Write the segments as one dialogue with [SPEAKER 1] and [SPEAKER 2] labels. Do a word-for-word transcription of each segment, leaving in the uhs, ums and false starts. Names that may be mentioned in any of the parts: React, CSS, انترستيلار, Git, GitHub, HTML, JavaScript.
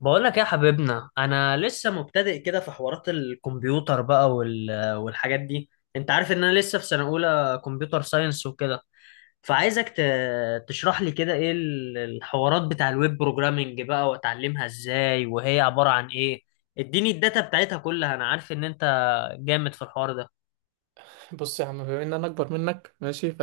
[SPEAKER 1] بقولك يا حبيبنا، انا لسه مبتدئ كده في حوارات الكمبيوتر بقى، وال... والحاجات دي. انت عارف ان انا لسه في سنة اولى كمبيوتر ساينس وكده، فعايزك ت... تشرح لي كده ايه ال- الحوارات بتاع الويب بروجرامنج بقى، واتعلمها ازاي وهي عبارة عن ايه؟ اديني الداتا بتاعتها كلها، انا عارف ان انت جامد في الحوار ده.
[SPEAKER 2] بص يا عم، بما ان انا اكبر منك ماشي. ف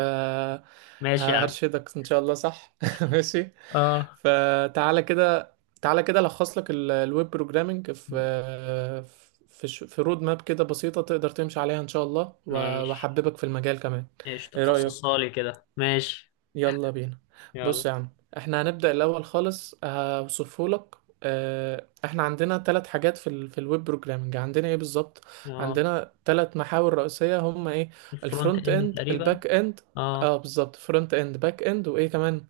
[SPEAKER 1] ماشي يا عم.
[SPEAKER 2] هرشدك ان شاء الله، صح. ماشي،
[SPEAKER 1] اه.
[SPEAKER 2] فتعالى كده. تعالى كده الخص لك ال- الويب بروجرامنج في في ش- في رود ماب كده بسيطة تقدر تمشي عليها ان شاء الله و-
[SPEAKER 1] ماشي.
[SPEAKER 2] واحببك في المجال كمان.
[SPEAKER 1] ايش
[SPEAKER 2] ايه رأيك؟
[SPEAKER 1] تفصصها لي كده. ماشي.
[SPEAKER 2] يلا بينا.
[SPEAKER 1] يلا.
[SPEAKER 2] بص يا عم، احنا هنبدأ الأول خالص، هوصفهولك. آه، احنا عندنا ثلاث حاجات في ال في الويب بروجرامنج، عندنا ايه بالظبط؟
[SPEAKER 1] اه.
[SPEAKER 2] عندنا ثلاث محاور رئيسية، هم ايه؟
[SPEAKER 1] الفرونت
[SPEAKER 2] الفرونت
[SPEAKER 1] اند
[SPEAKER 2] اند
[SPEAKER 1] تقريبا.
[SPEAKER 2] الباك اند.
[SPEAKER 1] اه.
[SPEAKER 2] اه بالظبط، فرونت اند باك اند، وايه كمان؟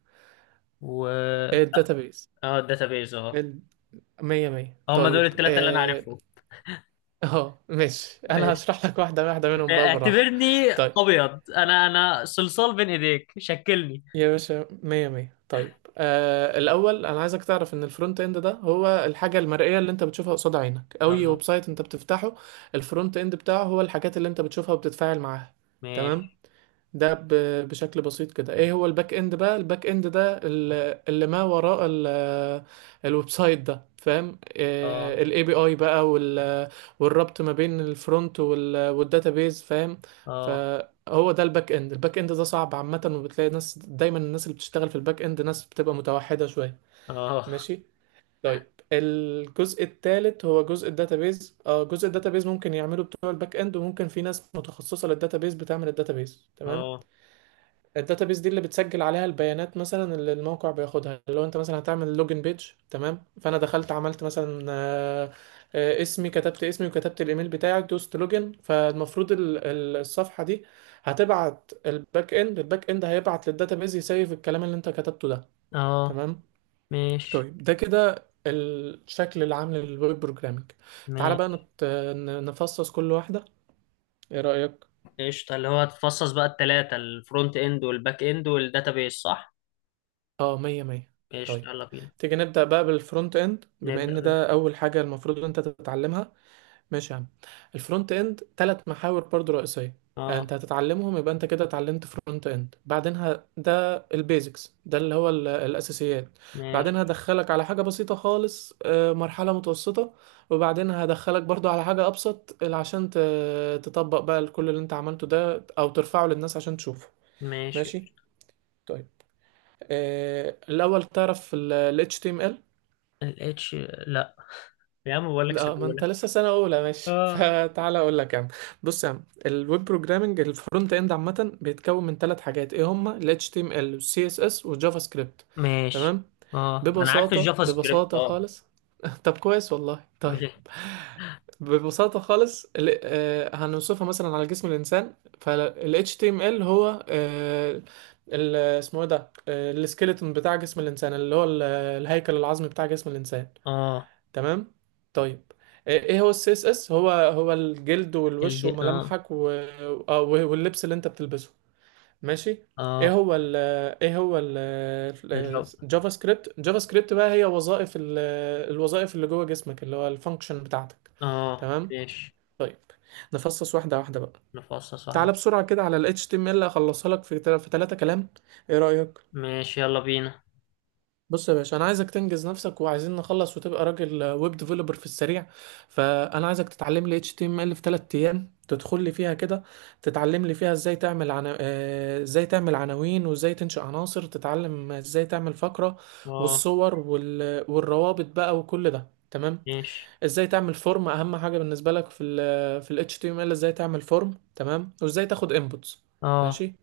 [SPEAKER 2] الداتابيز.
[SPEAKER 1] اه الداتابيز اه.
[SPEAKER 2] ال- مية مية
[SPEAKER 1] هم دول
[SPEAKER 2] طيب
[SPEAKER 1] الثلاثة اللي انا
[SPEAKER 2] اه.
[SPEAKER 1] عارفهم.
[SPEAKER 2] آه، ماشي، انا
[SPEAKER 1] إيه.
[SPEAKER 2] هشرح لك واحدة واحدة منهم بقى بالراحة.
[SPEAKER 1] اعتبرني
[SPEAKER 2] طيب
[SPEAKER 1] ابيض، انا انا صلصال بين ايديك، شكلني.
[SPEAKER 2] يا باشا، مية مية طيب. آه الأول، أنا عايزك تعرف إن الفرونت إند ده هو الحاجة المرئية اللي أنت بتشوفها قصاد عينك. أي
[SPEAKER 1] اه.
[SPEAKER 2] ويب سايت أنت بتفتحه، الفرونت إند بتاعه هو الحاجات اللي أنت بتشوفها وبتتفاعل معاها. تمام.
[SPEAKER 1] ماشي.
[SPEAKER 2] ده ب- بشكل بسيط كده. ايه هو الباك اند بقى؟ الباك اند ده ال- اللي ما وراء ال- الويب سايت ده، فاهم؟
[SPEAKER 1] اه.
[SPEAKER 2] الاي بي اي بقى وال- والربط ما بين الفرونت والداتابيز، فاهم؟
[SPEAKER 1] اه.
[SPEAKER 2] فهو ده الباك اند. الباك اند ده صعب عامة، وبتلاقي ناس دايما، الناس اللي بتشتغل في الباك اند ناس بتبقى متوحدة شوية.
[SPEAKER 1] اه.
[SPEAKER 2] ماشي. طيب. الجزء الثالث هو جزء الداتابيز. اه، جزء الداتابيز ممكن يعمله بتوع الباك اند، وممكن في ناس متخصصة للداتابيز بتعمل الداتابيز. تمام.
[SPEAKER 1] اه.
[SPEAKER 2] الداتابيس دي اللي بتسجل عليها البيانات مثلا، اللي الموقع بياخدها. لو انت مثلا هتعمل لوجن بيج، تمام، فانا دخلت عملت مثلا آه، آه، اسمي، كتبت اسمي وكتبت الايميل بتاعي، دوست لوجن، فالمفروض ال- ال- الصفحه دي هتبعت الباك اند، الباك اند هيبعت للداتابيس يسيف الكلام اللي انت كتبته ده.
[SPEAKER 1] اه.
[SPEAKER 2] تمام.
[SPEAKER 1] ماشي.
[SPEAKER 2] طيب ده كده الشكل العام للويب بروجرامينج. تعالى بقى
[SPEAKER 1] ماشي.
[SPEAKER 2] نت- نفصص كل واحده. ايه رايك؟
[SPEAKER 1] قشطة. اللي هو هتفصص بقى الثلاثة الفرونت اند والباك اند والداتابيز صح؟
[SPEAKER 2] اه مية مية. طيب
[SPEAKER 1] قشطة، يلا بينا.
[SPEAKER 2] تيجي نبدأ بقى بالفرونت اند، بما
[SPEAKER 1] نبدأ
[SPEAKER 2] ان
[SPEAKER 1] بال.
[SPEAKER 2] ده اول حاجة المفروض ان انت تتعلمها. ماشي يا عم. الفرونت اند ثلاث محاور برضو رئيسية. آه،
[SPEAKER 1] اه.
[SPEAKER 2] انت هتتعلمهم، يبقى انت كده اتعلمت فرونت اند. بعدينها ده البيزكس، ده اللي هو ال- الاساسيات. بعدين
[SPEAKER 1] ماشي.
[SPEAKER 2] هدخلك على حاجة بسيطة خالص، آه، مرحلة متوسطة. وبعدين هدخلك برضو على حاجة ابسط، اللي عشان ت- تطبق بقى كل اللي انت عملته ده او ترفعه للناس عشان تشوفه.
[SPEAKER 1] ماشي.
[SPEAKER 2] ماشي. طيب. إيه، الاول تعرف ال ال اتش تي ام ال.
[SPEAKER 1] الاتش. لا. يا عم بقول لك
[SPEAKER 2] لا، ما انت
[SPEAKER 1] سيبهولك.
[SPEAKER 2] لسه سنه اولى ماشي
[SPEAKER 1] اه.
[SPEAKER 2] فتعالى اقول لك يا عم. بص يا عم، الويب بروجرامنج الفرونت اند عامه بيتكون من ثلاث حاجات. ايه هما؟ ال اتش تي ام ال وال سي اس اس والجافا سكريبت.
[SPEAKER 1] ماشي.
[SPEAKER 2] تمام.
[SPEAKER 1] اه انا عارف
[SPEAKER 2] ببساطه
[SPEAKER 1] الجافا سكريبت
[SPEAKER 2] ببساطه
[SPEAKER 1] اه.
[SPEAKER 2] خالص. طب كويس والله. طيب ببساطه خالص، ال- آه، هنوصفها مثلا على جسم الانسان. فال اتش تي ام ال هو آه، ال- اسمه ايه ده؟ السكيلتون بتاع جسم الانسان، اللي هو ال- آه، الهيكل العظمي بتاع جسم الانسان.
[SPEAKER 1] اه
[SPEAKER 2] تمام. طيب. ايه إيه هو السي اس اس؟ هو هو الجلد والوش
[SPEAKER 1] الج اه.
[SPEAKER 2] وملامحك و... آه، واللبس اللي انت بتلبسه. ماشي. ايه
[SPEAKER 1] اه
[SPEAKER 2] هو ال ايه هو ال
[SPEAKER 1] الجو.
[SPEAKER 2] الجافا سكريبت. جافا سكريبت بقى هي وظائف ال- الوظائف اللي جوه جسمك، اللي هو الفانكشن بتاعتك.
[SPEAKER 1] اه.
[SPEAKER 2] تمام.
[SPEAKER 1] ماشي.
[SPEAKER 2] طيب. نفصص واحده واحده بقى.
[SPEAKER 1] نفصص واحدة.
[SPEAKER 2] تعالى بسرعه كده على ال اتش تي ام ال، اخلصها لك في تل- في ثلاثه كلام. ايه رأيك؟
[SPEAKER 1] ماشي يلا بينا.
[SPEAKER 2] بص يا باشا، انا عايزك تنجز نفسك، وعايزين نخلص وتبقى راجل ويب ديفلوبر في السريع. فانا عايزك تتعلم لي اتش تي ام ال في 3 ايام. تدخل لي فيها كده، تتعلم لي فيها ازاي تعمل عنا... آه، ازاي تعمل عناوين، وازاي تنشئ عناصر، تتعلم ازاي تعمل فقرة
[SPEAKER 1] اه.
[SPEAKER 2] والصور وال... والروابط بقى وكل ده. تمام.
[SPEAKER 1] ماشي.
[SPEAKER 2] ازاي تعمل فورم، اهم حاجة بالنسبة لك في ال في ال اتش تي ام ال، ازاي تعمل فورم. تمام. وازاي تاخد inputs.
[SPEAKER 1] اه.
[SPEAKER 2] ماشي.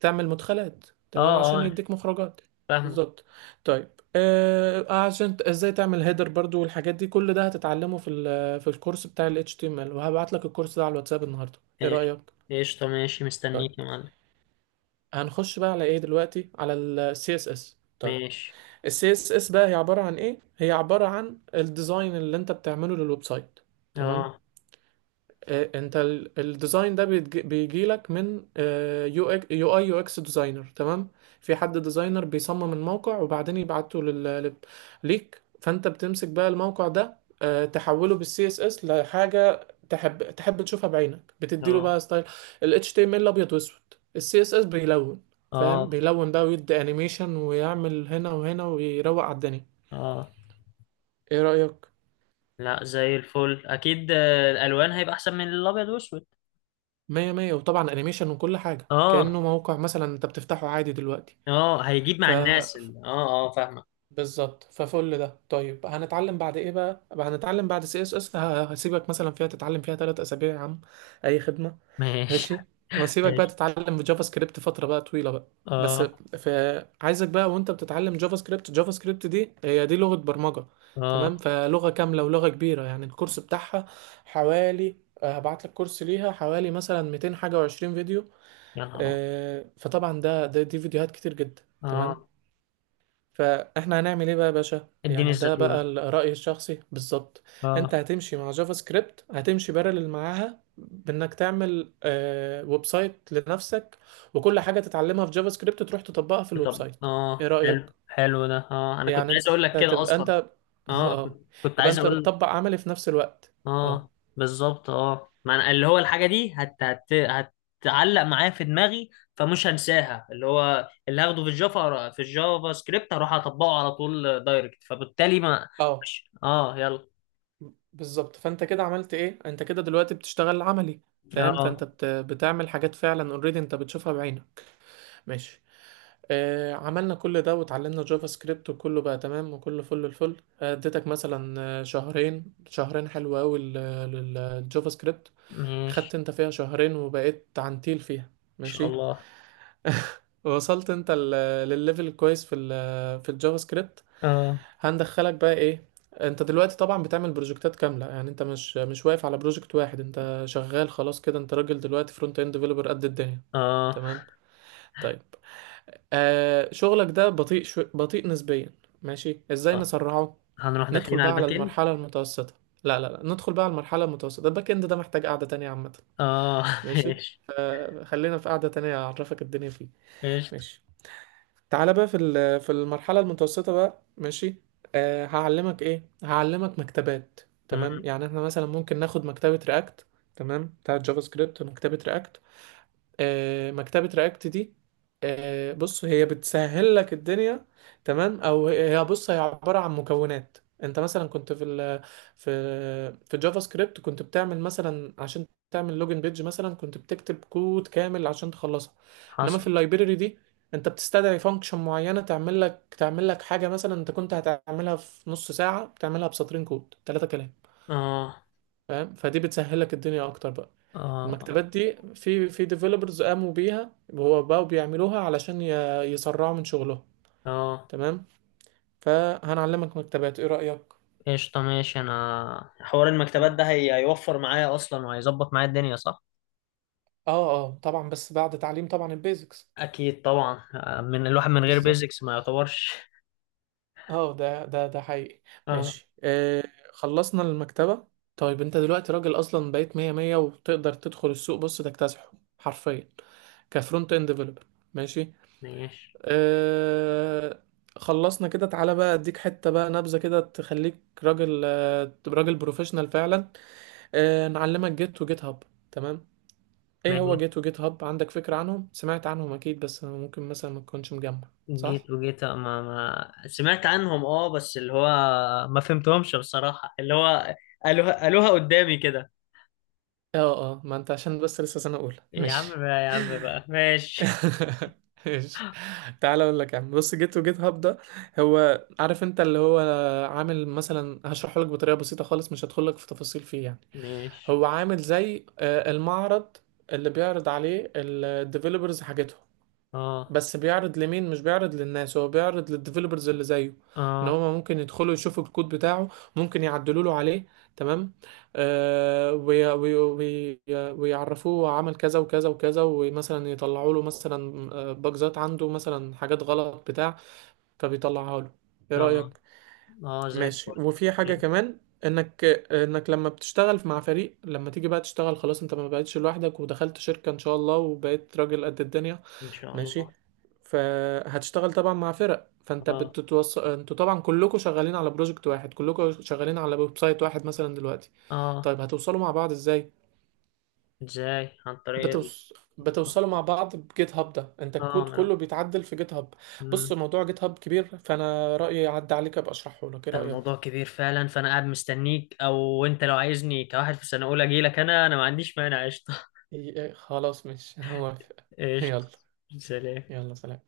[SPEAKER 2] تعمل مدخلات.
[SPEAKER 1] اه.
[SPEAKER 2] تمام، عشان
[SPEAKER 1] اه.
[SPEAKER 2] يديك مخرجات.
[SPEAKER 1] فاهمة.
[SPEAKER 2] بالظبط. طيب. آه عشان ت- ازاي تعمل هيدر برضو، والحاجات دي كل ده هتتعلمه في ال- في الكورس بتاع ال اتش تي ام ال. وهبعت لك الكورس ده على الواتساب النهارده. ايه
[SPEAKER 1] ماشي.
[SPEAKER 2] رأيك؟
[SPEAKER 1] قشطة. ماشي
[SPEAKER 2] طيب.
[SPEAKER 1] مستنيك يا معلم.
[SPEAKER 2] هنخش بقى على ايه دلوقتي؟ على ال سي اس اس. طيب.
[SPEAKER 1] ماشي.
[SPEAKER 2] ال سي اس اس بقى هي عبارة عن ايه؟ هي عبارة عن الديزاين اللي انت بتعمله للويب سايت. تمام.
[SPEAKER 1] اه.
[SPEAKER 2] آه، انت ال- الديزاين ده بيجي لك من آه، يو يو اي يو اكس ديزاينر. تمام. في حد ديزاينر بيصمم الموقع، وبعدين يبعته لل... لل- ليك. فانت بتمسك بقى الموقع ده، آه، تحوله بالسي اس اس لحاجه تحب تحب تشوفها بعينك، بتديله
[SPEAKER 1] اه.
[SPEAKER 2] بقى ستايل. ال اتش تي ام ال ابيض واسود، السي اس اس بيلون. فاهم؟
[SPEAKER 1] اه.
[SPEAKER 2] بيلون بقى، ويدي انيميشن ويعمل هنا وهنا ويروق على الدنيا.
[SPEAKER 1] اه.
[SPEAKER 2] ايه رأيك؟
[SPEAKER 1] لا زي الفل اكيد، آه، الالوان هيبقى احسن من الابيض والاسود.
[SPEAKER 2] مية مية، وطبعا انيميشن وكل حاجة،
[SPEAKER 1] اه.
[SPEAKER 2] كأنه موقع مثلا انت بتفتحه عادي دلوقتي.
[SPEAKER 1] اه هيجيب
[SPEAKER 2] ف
[SPEAKER 1] مع الناس ال- اه اه فاهمة.
[SPEAKER 2] بالظبط، ففل ده. طيب هنتعلم بعد ايه بقى؟ بقى هنتعلم بعد سي اس اس، هسيبك مثلا فيها تتعلم فيها ثلاث اسابيع يا عم. اي خدمه.
[SPEAKER 1] ماشي.
[SPEAKER 2] ماشي. وهسيبك بقى
[SPEAKER 1] ماشي.
[SPEAKER 2] تتعلم في جافا سكريبت فتره بقى طويله بقى بس.
[SPEAKER 1] اه.
[SPEAKER 2] في عايزك بقى، وانت بتتعلم جافا سكريبت، جافا سكريبت دي هي دي لغه برمجه. تمام.
[SPEAKER 1] اه.
[SPEAKER 2] فلغه كامله ولغه كبيره يعني، الكورس بتاعها حوالي، آه، هبعت لك كورس ليها حوالي مثلا ميتين حاجه و20 فيديو.
[SPEAKER 1] يا نهار أبيض.
[SPEAKER 2] آه، فطبعا ده ده دي فيديوهات كتير جدا. تمام.
[SPEAKER 1] اه.
[SPEAKER 2] فاحنا هنعمل ايه بقى يا باشا؟
[SPEAKER 1] اديني
[SPEAKER 2] يعني ده بقى
[SPEAKER 1] الزيتونة.
[SPEAKER 2] ال- رأيي الشخصي بالظبط. انت
[SPEAKER 1] اه
[SPEAKER 2] هتمشي مع جافا سكريبت، هتمشي بارلل معاها بانك تعمل آه ويب سايت لنفسك. وكل حاجة تتعلمها في جافا سكريبت تروح تطبقها في الويب
[SPEAKER 1] طب
[SPEAKER 2] سايت. ايه
[SPEAKER 1] اه
[SPEAKER 2] رأيك؟
[SPEAKER 1] حلو حلو ده، اه انا كنت
[SPEAKER 2] يعني
[SPEAKER 1] عايز
[SPEAKER 2] انت
[SPEAKER 1] اقول لك كده
[SPEAKER 2] هتبقى انت
[SPEAKER 1] اصلا. اه
[SPEAKER 2] اه.
[SPEAKER 1] كنت كنت
[SPEAKER 2] يبقى
[SPEAKER 1] عايز
[SPEAKER 2] انت
[SPEAKER 1] اقول.
[SPEAKER 2] بتطبق عملي في نفس الوقت. اه
[SPEAKER 1] اه. بالظبط. اه ما أنا اللي هو الحاجه دي هت هت هتعلق معايا في دماغي، فمش هنساها. اللي هو اللي هاخده في الجافا في الجافا سكريبت هروح اطبقه على طول دايركت، فبالتالي ما
[SPEAKER 2] اه
[SPEAKER 1] مش اه. يلا.
[SPEAKER 2] بالظبط. فانت كده عملت ايه؟ انت كده دلوقتي بتشتغل عملي، فاهم؟
[SPEAKER 1] اه.
[SPEAKER 2] فانت بت... بتعمل حاجات فعلا اوريدي انت بتشوفها بعينك. ماشي. آه، عملنا كل ده وتعلمنا جافا سكريبت وكله بقى تمام وكله فل الفل. آه، اديتك مثلا آه، شهرين، شهرين حلوة أوي لل- للجافا سكريبت. خدت
[SPEAKER 1] ماشي.
[SPEAKER 2] انت فيها شهرين وبقيت عنتيل فيها.
[SPEAKER 1] ان شاء
[SPEAKER 2] ماشي.
[SPEAKER 1] الله.
[SPEAKER 2] وصلت انت ال- للليفل الكويس في ال في الجافا سكريبت.
[SPEAKER 1] اه.
[SPEAKER 2] هندخلك بقى ايه؟ انت دلوقتي طبعا بتعمل بروجكتات كامله، يعني انت مش مش واقف على بروجكت واحد، انت شغال خلاص كده، انت راجل دلوقتي فرونت اند ديفلوبر قد الدنيا.
[SPEAKER 1] اه.
[SPEAKER 2] تمام. طيب. آه شغلك ده بطيء، شو... بطيء نسبيا. ماشي، ازاي
[SPEAKER 1] آه.
[SPEAKER 2] نسرعه؟
[SPEAKER 1] هنروح
[SPEAKER 2] ندخل
[SPEAKER 1] داخلين على
[SPEAKER 2] بقى على
[SPEAKER 1] الباك اند.
[SPEAKER 2] المرحلة المتوسطة. لا لا لا، ندخل بقى على المرحلة المتوسطة. الباك اند ده محتاج قعدة تانية عامة.
[SPEAKER 1] اه.
[SPEAKER 2] ماشي.
[SPEAKER 1] ماشي.
[SPEAKER 2] آه خلينا في قعدة تانية اعرفك الدنيا فيه.
[SPEAKER 1] ماشي.
[SPEAKER 2] ماشي. تعالى بقى في ال... في المرحلة المتوسطة بقى. ماشي. آه هعلمك ايه؟ هعلمك مكتبات. تمام.
[SPEAKER 1] مم،
[SPEAKER 2] يعني احنا مثلا ممكن ناخد مكتبة رياكت. تمام، بتاعت جافا سكريبت، ومكتبة رياكت. آه، مكتبة رياكت دي، آه، بص هي بتسهل لك الدنيا. تمام. او هي، بص هي عبارة عن مكونات. انت مثلا كنت في ال في في جافا سكريبت كنت بتعمل مثلا، عشان تعمل لوجن بيج مثلا، كنت بتكتب كود كامل عشان تخلصها. انما في
[SPEAKER 1] حصل.
[SPEAKER 2] اللايبرري دي، انت بتستدعي فانكشن معينة، تعمل لك تعمل لك حاجة مثلا انت كنت هتعملها في نص ساعة بتعملها بسطرين كود، ثلاثة كلام.
[SPEAKER 1] اه.
[SPEAKER 2] فاهم؟ فدي بتسهلك الدنيا اكتر بقى. المكتبات
[SPEAKER 1] اه.
[SPEAKER 2] دي في في ديفلوبرز قاموا بيها، هو بقوا بيعملوها علشان ي- يسرعوا من شغلهم.
[SPEAKER 1] اه.
[SPEAKER 2] تمام. فهنعلمك مكتبات، ايه رأيك؟
[SPEAKER 1] قشطة ماشي. انا حوار المكتبات
[SPEAKER 2] تمام.
[SPEAKER 1] ده هي... هيوفر معايا اصلا وهيظبط معايا الدنيا صح؟
[SPEAKER 2] اه اه طبعا، بس بعد تعليم طبعا البيزكس.
[SPEAKER 1] اكيد طبعا، آه، من الواحد من غير
[SPEAKER 2] بالظبط.
[SPEAKER 1] بيزكس ما يعتبرش.
[SPEAKER 2] اه ده ده ده حقيقي.
[SPEAKER 1] اه.
[SPEAKER 2] ماشي. آه خلصنا المكتبة. طيب. انت دلوقتي راجل اصلا، بقيت مية مية وتقدر تدخل السوق. بص تكتسحه حرفيا كفرونت اند ديفلوبر. ماشي.
[SPEAKER 1] ماشي.
[SPEAKER 2] آه خلصنا كده. تعالى بقى اديك حتة بقى، نبذة كده تخليك راجل، آه تبقى راجل بروفيشنال فعلا. آه نعلمك جيت وجيت هاب. تمام. ايه هو
[SPEAKER 1] ماشي.
[SPEAKER 2] جيت وجيت هاب؟ عندك فكرة عنهم؟ سمعت عنهم اكيد، بس ممكن مثلا ما تكونش مجمع. صح؟
[SPEAKER 1] جيت وجيت آه، ما ما سمعت عنهم، اه بس اللي هو ما فهمتهمش بصراحة. اللي هو قالوها قالوها قدامي كده.
[SPEAKER 2] اه اه ما انت عشان بس لسه سنة اولى
[SPEAKER 1] يا عم
[SPEAKER 2] ماشي.
[SPEAKER 1] بقى يا عم بقى ماشي.
[SPEAKER 2] ماشي، تعالى اقول لك يا عم. بص جيت وجيت هاب ده، هو عارف انت اللي هو عامل مثلا، هشرحه لك بطريقة بسيطة خالص مش هدخل لك في تفاصيل فيه يعني.
[SPEAKER 1] ماشي.
[SPEAKER 2] هو عامل زي آه، المعرض اللي بيعرض عليه الديفلوبرز حاجتهم.
[SPEAKER 1] اه.
[SPEAKER 2] بس بيعرض لمين؟ مش بيعرض للناس، هو بيعرض للديفلوبرز اللي زيه، ان
[SPEAKER 1] اه.
[SPEAKER 2] هما ممكن يدخلوا يشوفوا الكود بتاعه، ممكن يعدلوا له عليه. تمام. آه وي وي وي، ويعرفوه عمل كذا وكذا وكذا، ومثلا يطلعوا له مثلا آه، باجزات عنده، مثلا حاجات غلط بتاع، فبيطلعها له. ايه
[SPEAKER 1] اه.
[SPEAKER 2] رأيك؟
[SPEAKER 1] اه زي
[SPEAKER 2] ماشي.
[SPEAKER 1] الفل.
[SPEAKER 2] وفي حاجة كمان، انك انك لما بتشتغل مع فريق، لما تيجي بقى تشتغل خلاص، انت ما بقتش لوحدك ودخلت شركة ان شاء الله وبقيت راجل قد الدنيا.
[SPEAKER 1] ان شاء
[SPEAKER 2] ماشي.
[SPEAKER 1] الله.
[SPEAKER 2] فهتشتغل طبعا مع فرق، فانت
[SPEAKER 1] اه.
[SPEAKER 2] بتتوص... انتوا طبعا كلكم شغالين على بروجكت واحد، كلكم شغالين على ويب سايت واحد مثلا دلوقتي.
[SPEAKER 1] اه.
[SPEAKER 2] طيب، هتوصلوا مع بعض ازاي؟
[SPEAKER 1] ازاي عن طريق.
[SPEAKER 2] بتوص...
[SPEAKER 1] اه
[SPEAKER 2] بتوصلوا مع بعض بجيت هاب ده، انت
[SPEAKER 1] ما
[SPEAKER 2] الكود
[SPEAKER 1] أنا-
[SPEAKER 2] كله بيتعدل في جيت هاب. بص
[SPEAKER 1] مم.
[SPEAKER 2] موضوع جيت هاب كبير، فانا رأيي يعدي عليك، ابقى اشرحه لك. ايه رأيك؟
[SPEAKER 1] الموضوع كبير فعلا، فانا قاعد مستنيك. او انت لو عايزني كواحد في سنه اولى اجي لك، انا انا ما عنديش مانع. قشطه.
[SPEAKER 2] إيه، إيه، خلاص ماشي، انا موافق.
[SPEAKER 1] قشطه.
[SPEAKER 2] يلا.
[SPEAKER 1] سلام.
[SPEAKER 2] يلا، سلام.